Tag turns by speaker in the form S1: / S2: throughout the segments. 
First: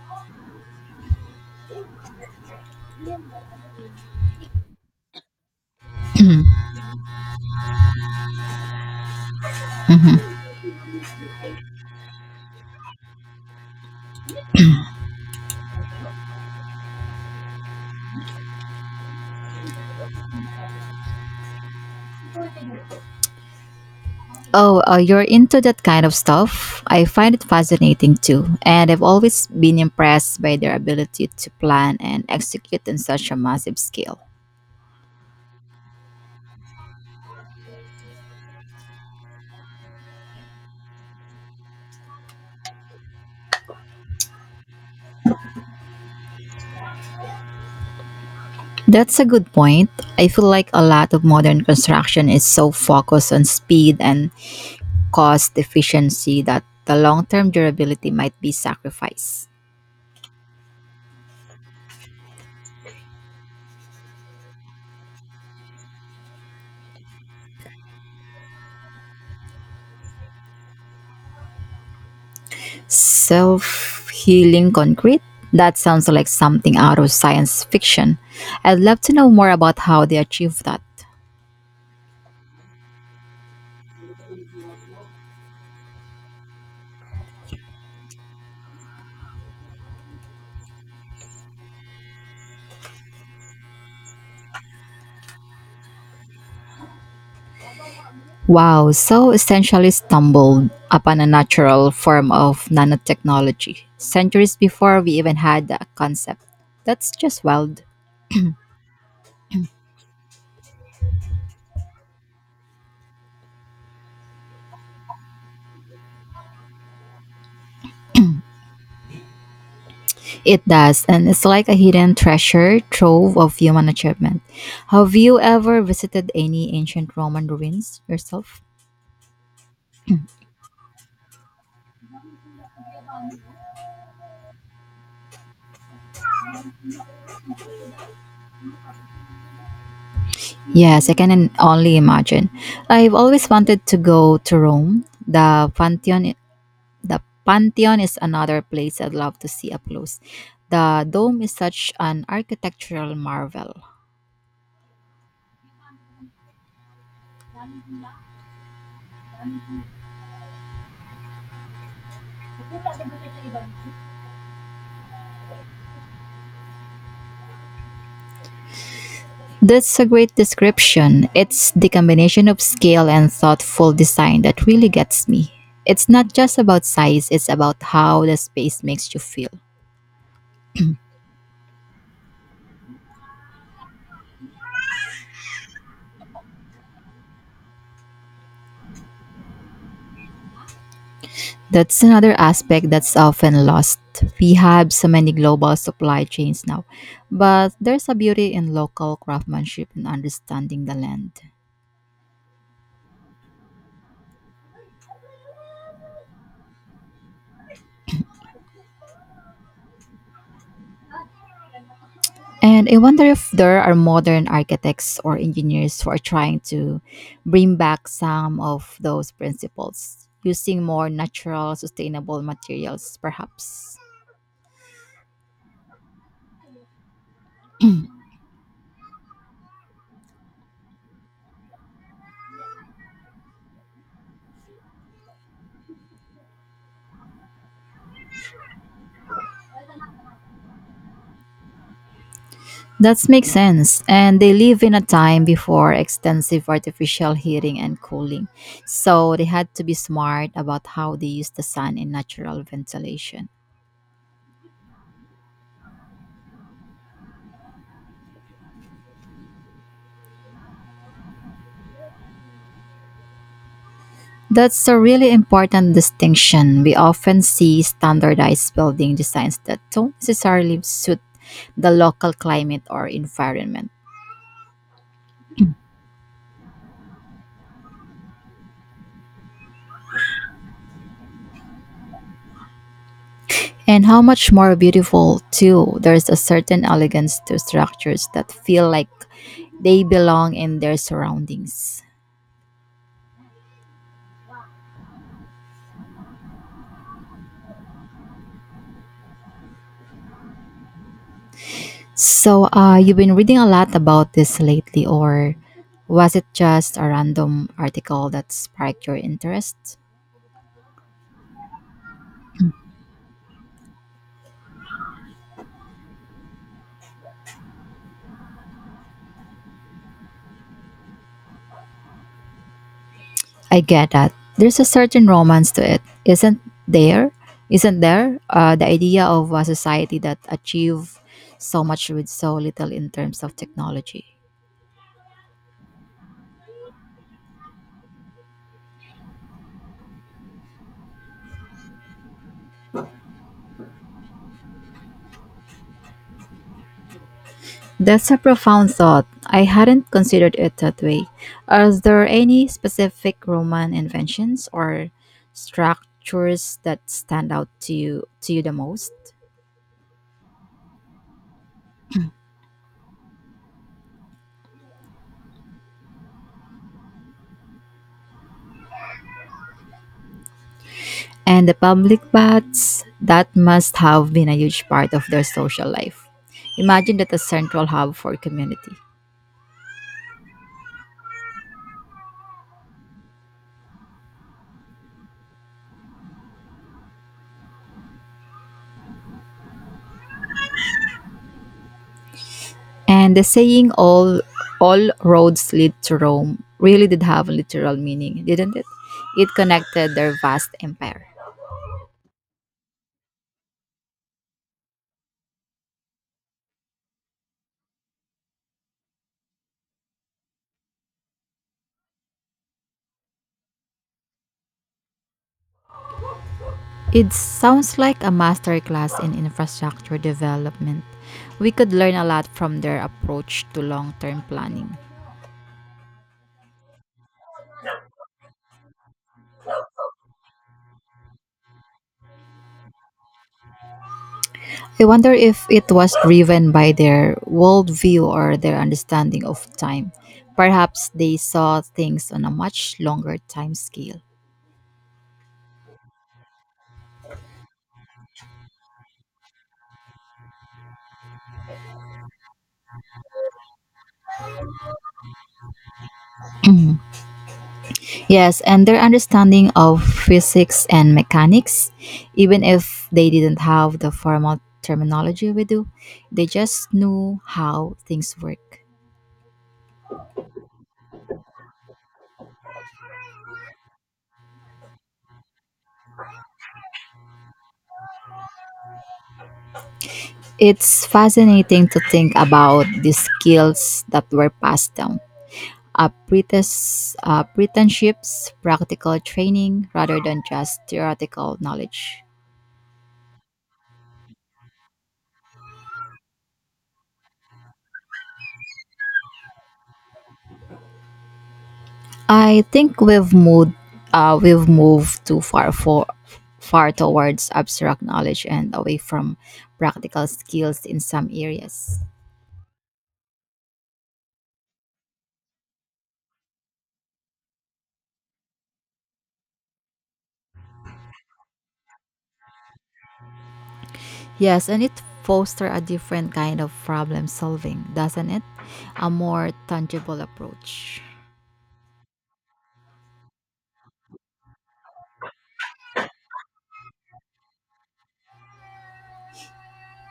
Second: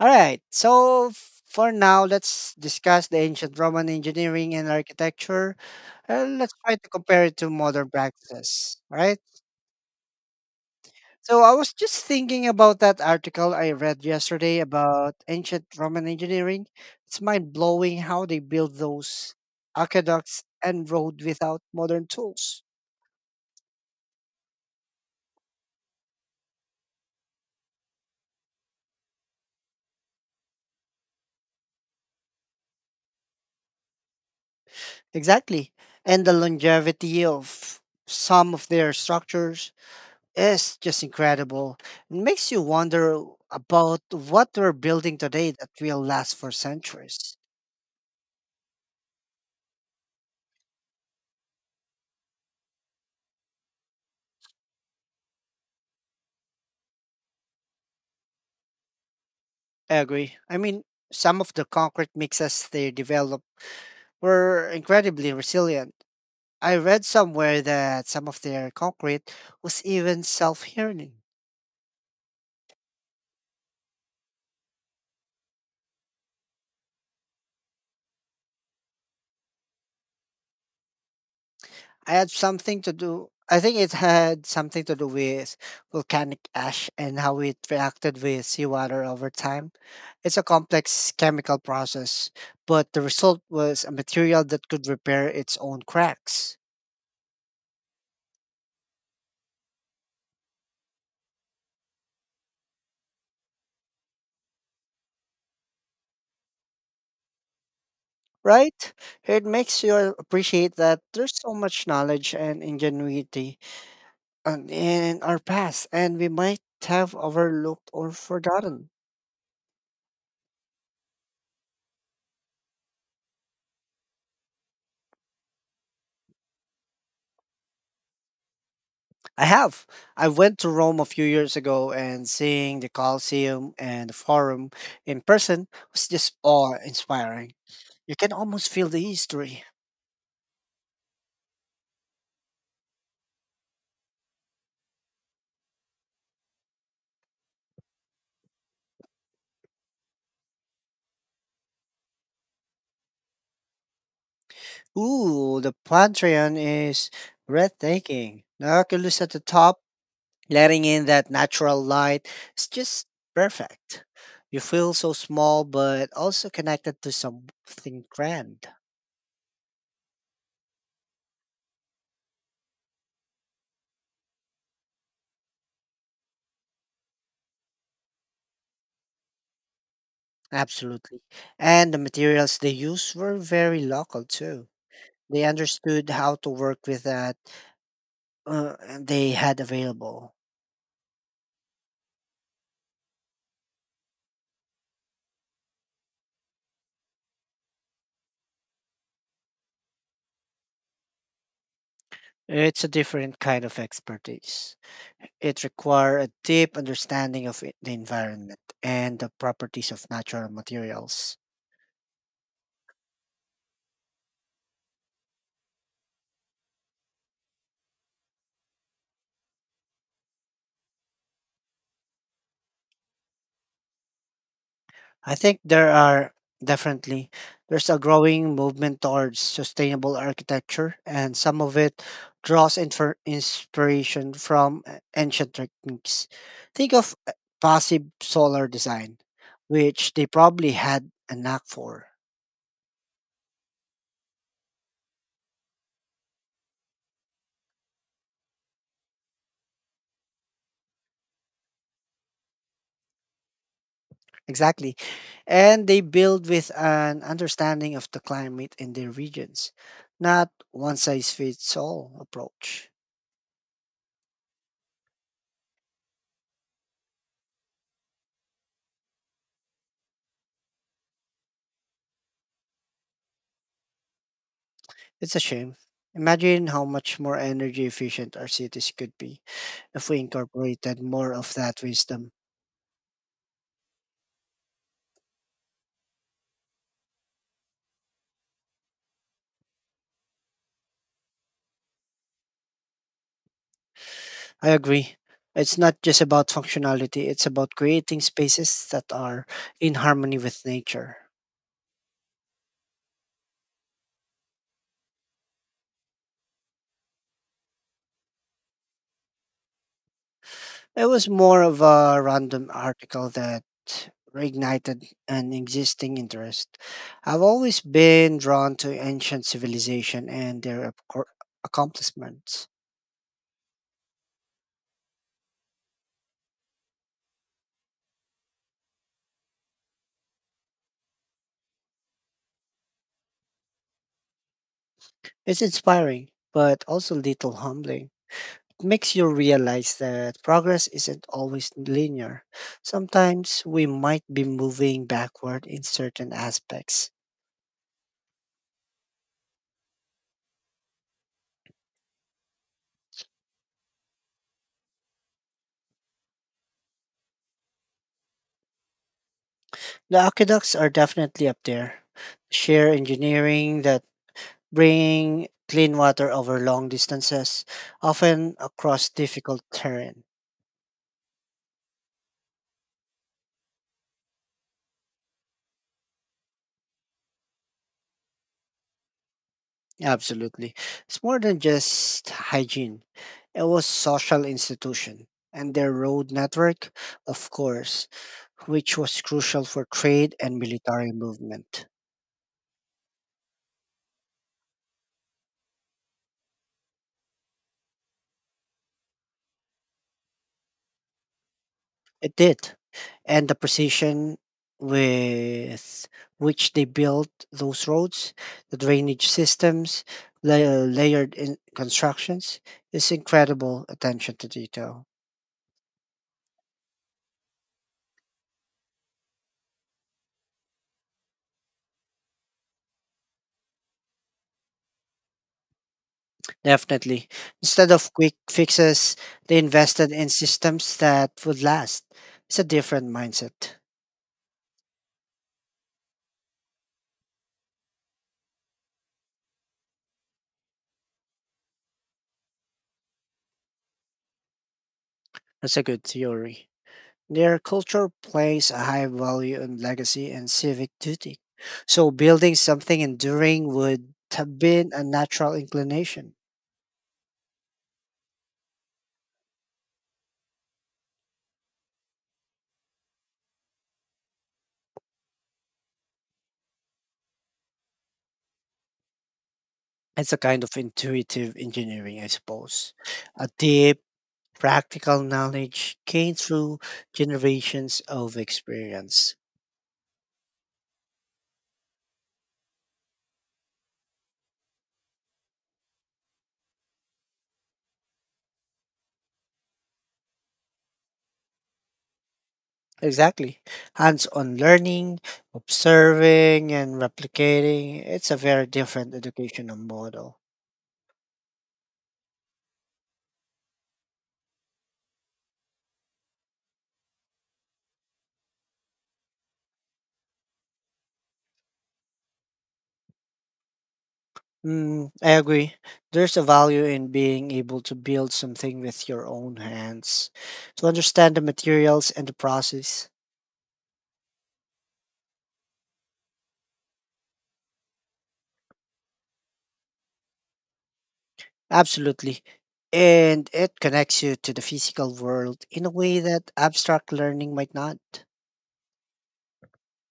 S1: All right. For now, let's discuss the ancient Roman engineering and architecture. Let's try to compare it to modern practices. All right.
S2: Mhm.
S1: So I was just thinking about that article I read yesterday about ancient Roman engineering. It's mind blowing how they built those aqueducts and road without modern tools.
S2: Oh, you're into that kind of stuff? I find it fascinating too, and I've always been impressed by their ability to plan and execute on such a massive scale.
S1: Exactly. And the longevity of some of their structures is just incredible. It makes you wonder about what we're building today that will last for centuries.
S2: That's a good point. I feel like a lot of modern construction is so focused on speed and cost efficiency that the long term durability might be sacrificed.
S1: I agree. I mean, some of the concrete mixes they developed were incredibly resilient. I read somewhere that some of their concrete was even self healing.
S2: Self healing concrete? That sounds like something out of science fiction. I'd love to know more about how they achieve that.
S1: I think it had something to do with volcanic ash and how it reacted with seawater over time. It's a complex chemical process, but the result was a material that could repair its own cracks.
S2: Wow, so essentially stumbled upon a natural form of nanotechnology centuries before we even had that concept. That's just wild.
S1: Right? It makes you appreciate that there's so much knowledge and ingenuity in our past, and we might have overlooked or forgotten.
S2: It does, and it's like a hidden treasure trove of human achievement. Have you ever visited any ancient Roman ruins yourself?
S1: I have. I went to Rome a few years ago and seeing the Colosseum and the Forum in person was just awe-inspiring. You can almost feel the history.
S2: Yes, I can only imagine. I've always wanted to go to Rome. The Pantheon is another place I'd love to see up close. The dome is such an architectural marvel.
S1: Ooh, the Pantheon is breathtaking. The Oculus at the top, letting in that natural light, it's just perfect. You feel so small but also connected to something grand.
S2: That's a great description. It's the combination of scale and thoughtful design that really gets me. It's not just about size, it's about how the space makes you feel.
S1: Absolutely. And the materials they used were very local too. They understood how to work with that uh, they had available.
S2: That's another aspect that's often lost. We have so many global supply chains now, but there's a beauty in local craftsmanship and understanding the land.
S1: It's a different kind of expertise. It requires a deep understanding of the environment and the properties of natural materials.
S2: And I wonder if there are modern architects or engineers who are trying to bring back some of those principles using more natural, sustainable materials, perhaps.
S1: I think there are definitely there's a growing movement towards sustainable architecture, and some of it draws inspiration from ancient techniques. Think of passive solar design, which they probably had a knack for.
S2: That makes sense. And they live in a time before extensive artificial heating and cooling. So they had to be smart about how they use the sun and natural ventilation.
S1: Exactly. And they build with an understanding of the climate in their regions, not one size fits all approach.
S2: That's a really important distinction. We often see standardized building designs that don't necessarily suit the local climate or environment.
S1: It's a shame. Imagine how much more energy efficient our cities could be if we incorporated more of that wisdom.
S2: And how much more beautiful, too. There's a certain elegance to structures that feel like they belong in their surroundings.
S1: I agree. It's not just about functionality, it's about creating spaces that are in harmony with nature.
S2: So, you've been reading a lot about this lately, or was it just a random article that sparked your interest?
S1: It was more of a random article that reignited an existing interest. I've always been drawn to ancient civilization and their accomplishments.
S2: I get that. There's a certain romance to it, isn't there? The idea of a society that achieve so much with so little in terms of technology.
S1: It's inspiring, but also little humbling. Makes you realize that progress isn't always linear. Sometimes we might be moving backward in certain aspects.
S2: That's a profound thought. I hadn't considered it that way. Are there any specific Roman inventions or structures that stand out to you the most?
S1: The aqueducts are definitely up there. Sheer engineering that bring clean water over long distances, often across difficult terrain.
S2: And the public baths, that must have been a huge part of their social life. Imagine that a central hub for community.
S1: Absolutely. It's more than just hygiene. It was social institution and their road network, of course, which was crucial for trade and military movement.
S2: And the saying all roads lead to Rome really did have a literal meaning, didn't it? It connected their vast empire.
S1: It did. And the precision with which they built those roads, the drainage systems, la- layered in constructions, is incredible attention to detail.
S2: It sounds like a masterclass in infrastructure development. We could learn a lot from their approach to long-term planning.
S1: Definitely. Instead of quick fixes, they invested in systems that would last. It's a different mindset.
S2: I wonder if it was driven by their worldview or their understanding of time. Perhaps they saw things on a much longer time scale.
S1: That's a good theory. Their culture plays a high value on legacy and civic duty. So building something enduring would have been a natural inclination.
S2: Yes, and their understanding of physics and mechanics, even if they didn't have the formal terminology we do, they just knew how things work.
S1: It's a kind of intuitive engineering, I suppose. A deep, practical knowledge gained through generations of experience.
S2: It's fascinating to think about the skills that were passed down. Apprenticeships, practical training rather than just theoretical knowledge.
S1: Exactly. Hands on learning, observing, and replicating. It's a very different educational model.
S2: I think we've moved too far towards abstract knowledge and away from practical skills in some areas.
S1: Mm, I agree. There's a value in being able to build something with your own hands, to understand the materials and the process.
S2: Yes, and it fosters a different kind of problem solving, doesn't it? A more tangible approach.
S1: Absolutely. And it connects you to the physical world in a way that abstract learning might not.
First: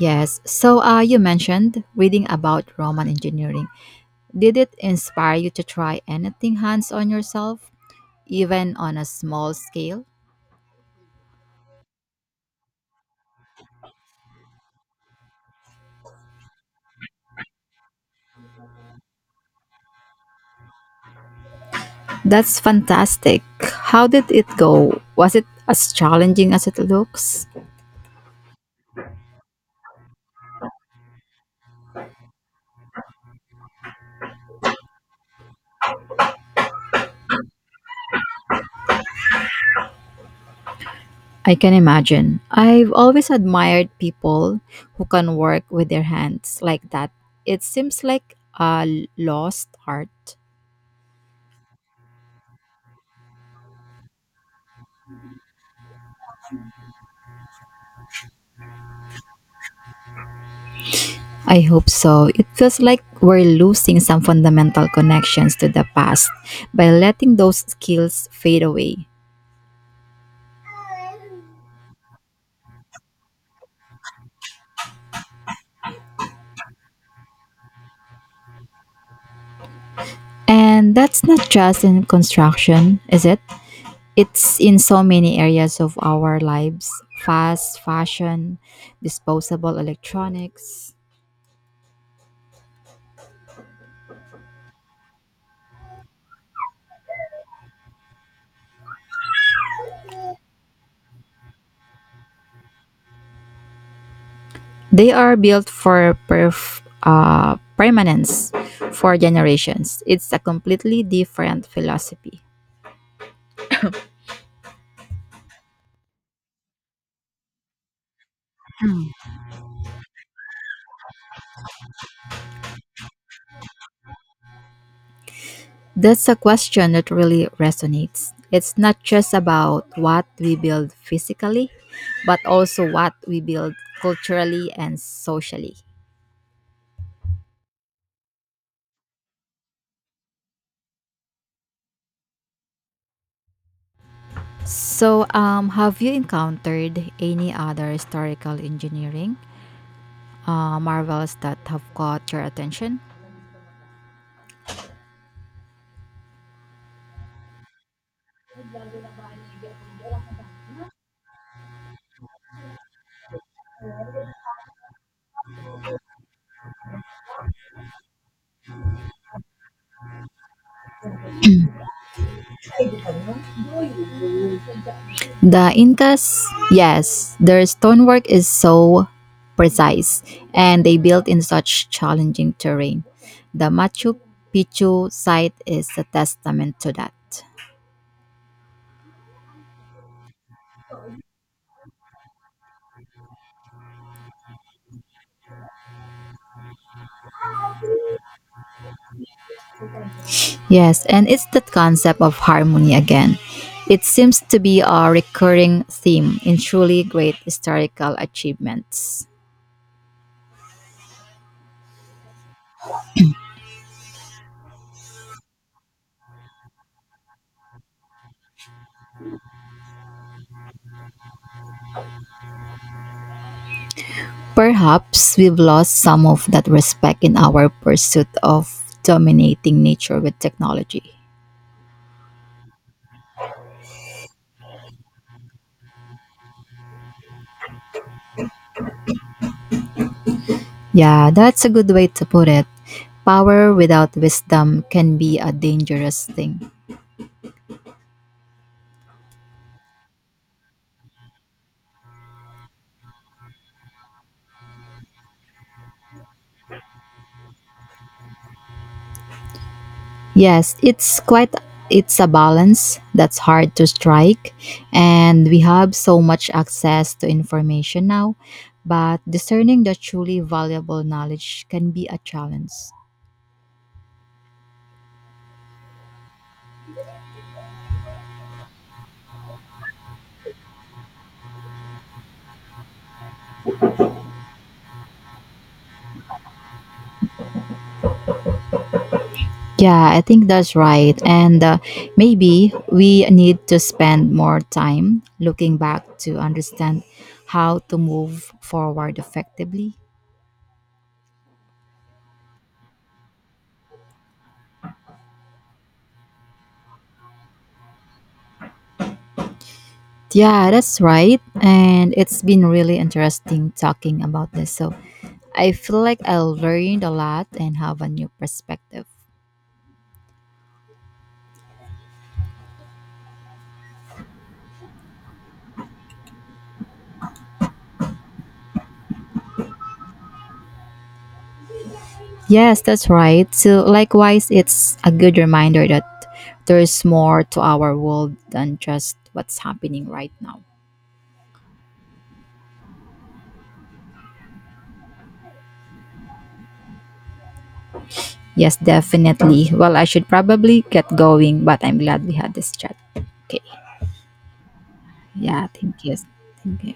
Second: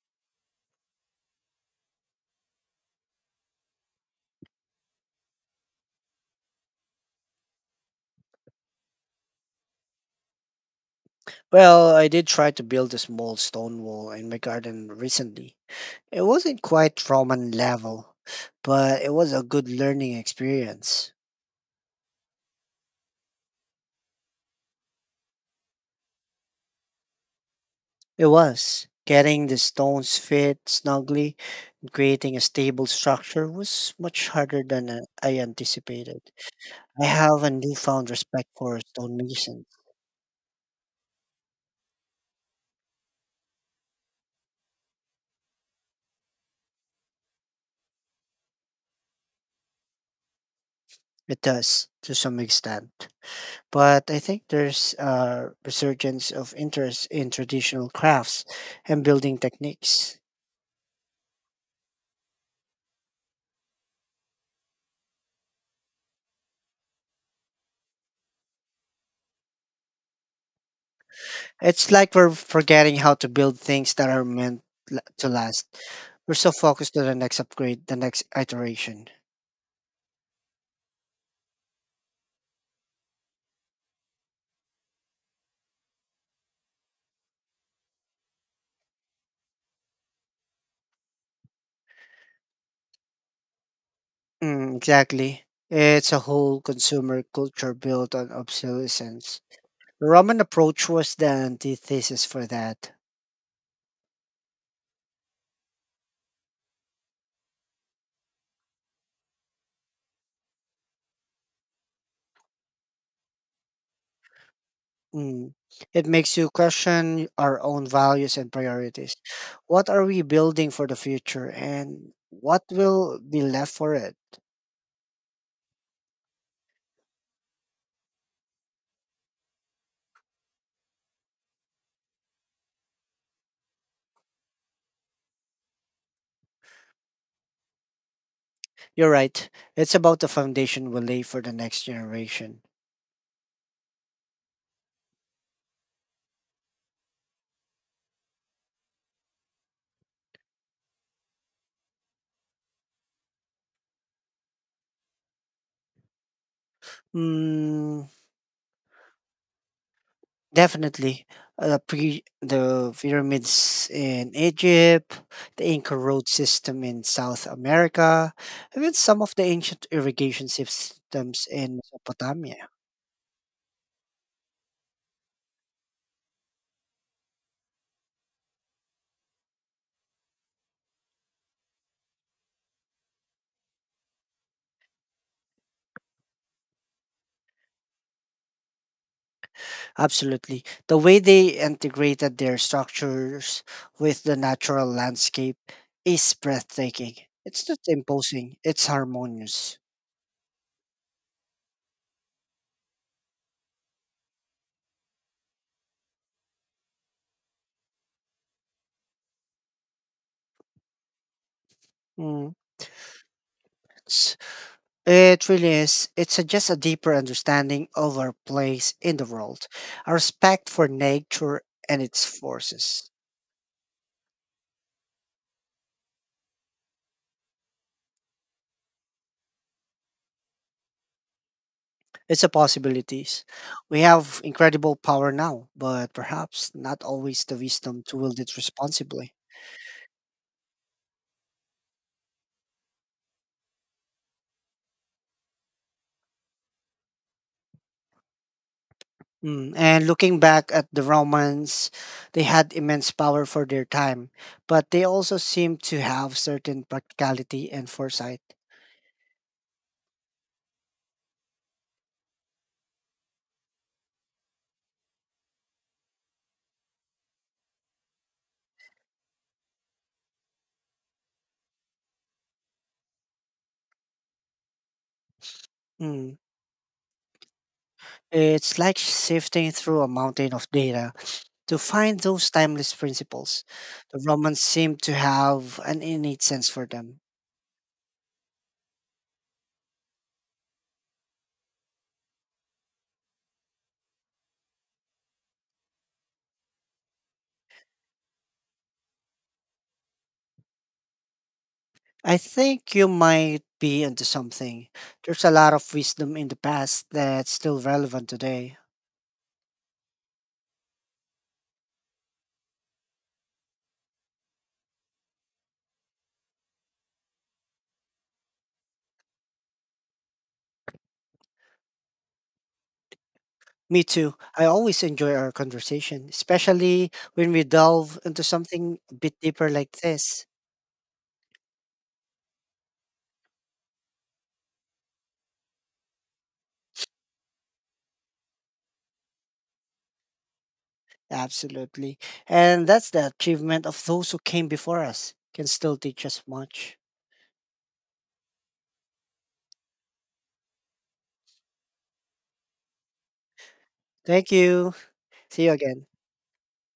S2: Yes. So, you mentioned reading about Roman engineering. Did it inspire you to try anything hands on yourself, even on a small scale?
S1: Well, I did try to build a small stone wall in my garden recently. It wasn't quite Roman level, but it was a good learning experience.
S2: That's fantastic. How did it go? Was it as challenging as it looks?
S1: It was. Getting the stones fit snugly and creating a stable structure was much harder than I anticipated. I have a newfound respect for stonemasons.
S2: I can imagine. I've always admired people who can work with their hands like that. It seems like a lost art.
S1: It does, to some extent. But I think there's a resurgence of interest in traditional crafts and building techniques.
S2: I hope so. It feels like we're losing some fundamental connections to the past by letting those skills fade away.
S1: It's like we're forgetting how to build things that are meant to last. We're so focused on the next upgrade, the next iteration.
S2: And that's not just in construction, is it? It's in so many areas of our lives, fast fashion, disposable electronics.
S1: Mm, exactly. It's a whole consumer culture built on obsolescence. The Roman approach was the antithesis for that.
S2: They are built for permanence for generations. It's a completely different philosophy.
S1: Mm. It makes you question our own values and priorities. What are we building for the future and what will be left for it?
S2: That's a question that really resonates. It's not just about what we build physically, but also what we build culturally and socially.
S1: You're right. It's about the foundation we lay for the next generation.
S2: So, have you encountered any other historical engineering marvels that have caught your attention?
S1: Mm, definitely. Pre the pyramids in Egypt, the Inca road system in South America, even some of the ancient irrigation systems in Mesopotamia.
S2: The Incas, yes, their stonework is so precise and they built in such challenging terrain. The Machu Picchu site is a testament to that.
S1: Absolutely. The way they integrated their structures with the natural landscape is breathtaking. It's not imposing, it's harmonious.
S2: Yes, and it's that concept of harmony again. It seems to be a recurring theme in truly great historical achievements.
S1: Mm. It really is. It suggests a deeper understanding of our place in the world, a respect for nature and its forces.
S2: Perhaps we've lost some of that respect in our pursuit of dominating nature with technology.
S1: It's possibilities. We have incredible power now, but perhaps not always the wisdom to wield it responsibly.
S2: Yeah, that's a good way to put it. Power without wisdom can be a dangerous thing.
S1: Mm, and looking back at the Romans, they had immense power for their time, but they also seemed to have certain practicality and foresight.
S2: Yes, it's a balance that's hard to strike, and we have so much access to information now, but discerning the truly valuable knowledge can be a challenge.
S1: Mm. It's like sifting through a mountain of data to find those timeless principles. The Romans seem to have an innate sense for them.
S2: Yeah, I think that's right. And maybe we need to spend more time looking back to understand how to move forward effectively.
S1: I think you might be onto something. There's a lot of wisdom in the past that's still relevant today.
S2: Yeah, that's right. And it's been really interesting talking about this. So I feel like I learned a lot and have a new perspective.
S1: Me too. I always enjoy our conversation, especially when we delve into something a bit deeper like this.
S2: Yes, that's right. So, likewise, it's a good reminder that there's more to our world than just what's happening right now.
S1: Absolutely. And that's the achievement of those who came before us, can still teach us much.
S2: Yes, definitely. Well, I should probably get going, but I'm glad we had this chat. Okay.
S1: Thank you. See
S2: Yeah,
S1: you
S2: thank
S1: again.
S2: you. Thank you.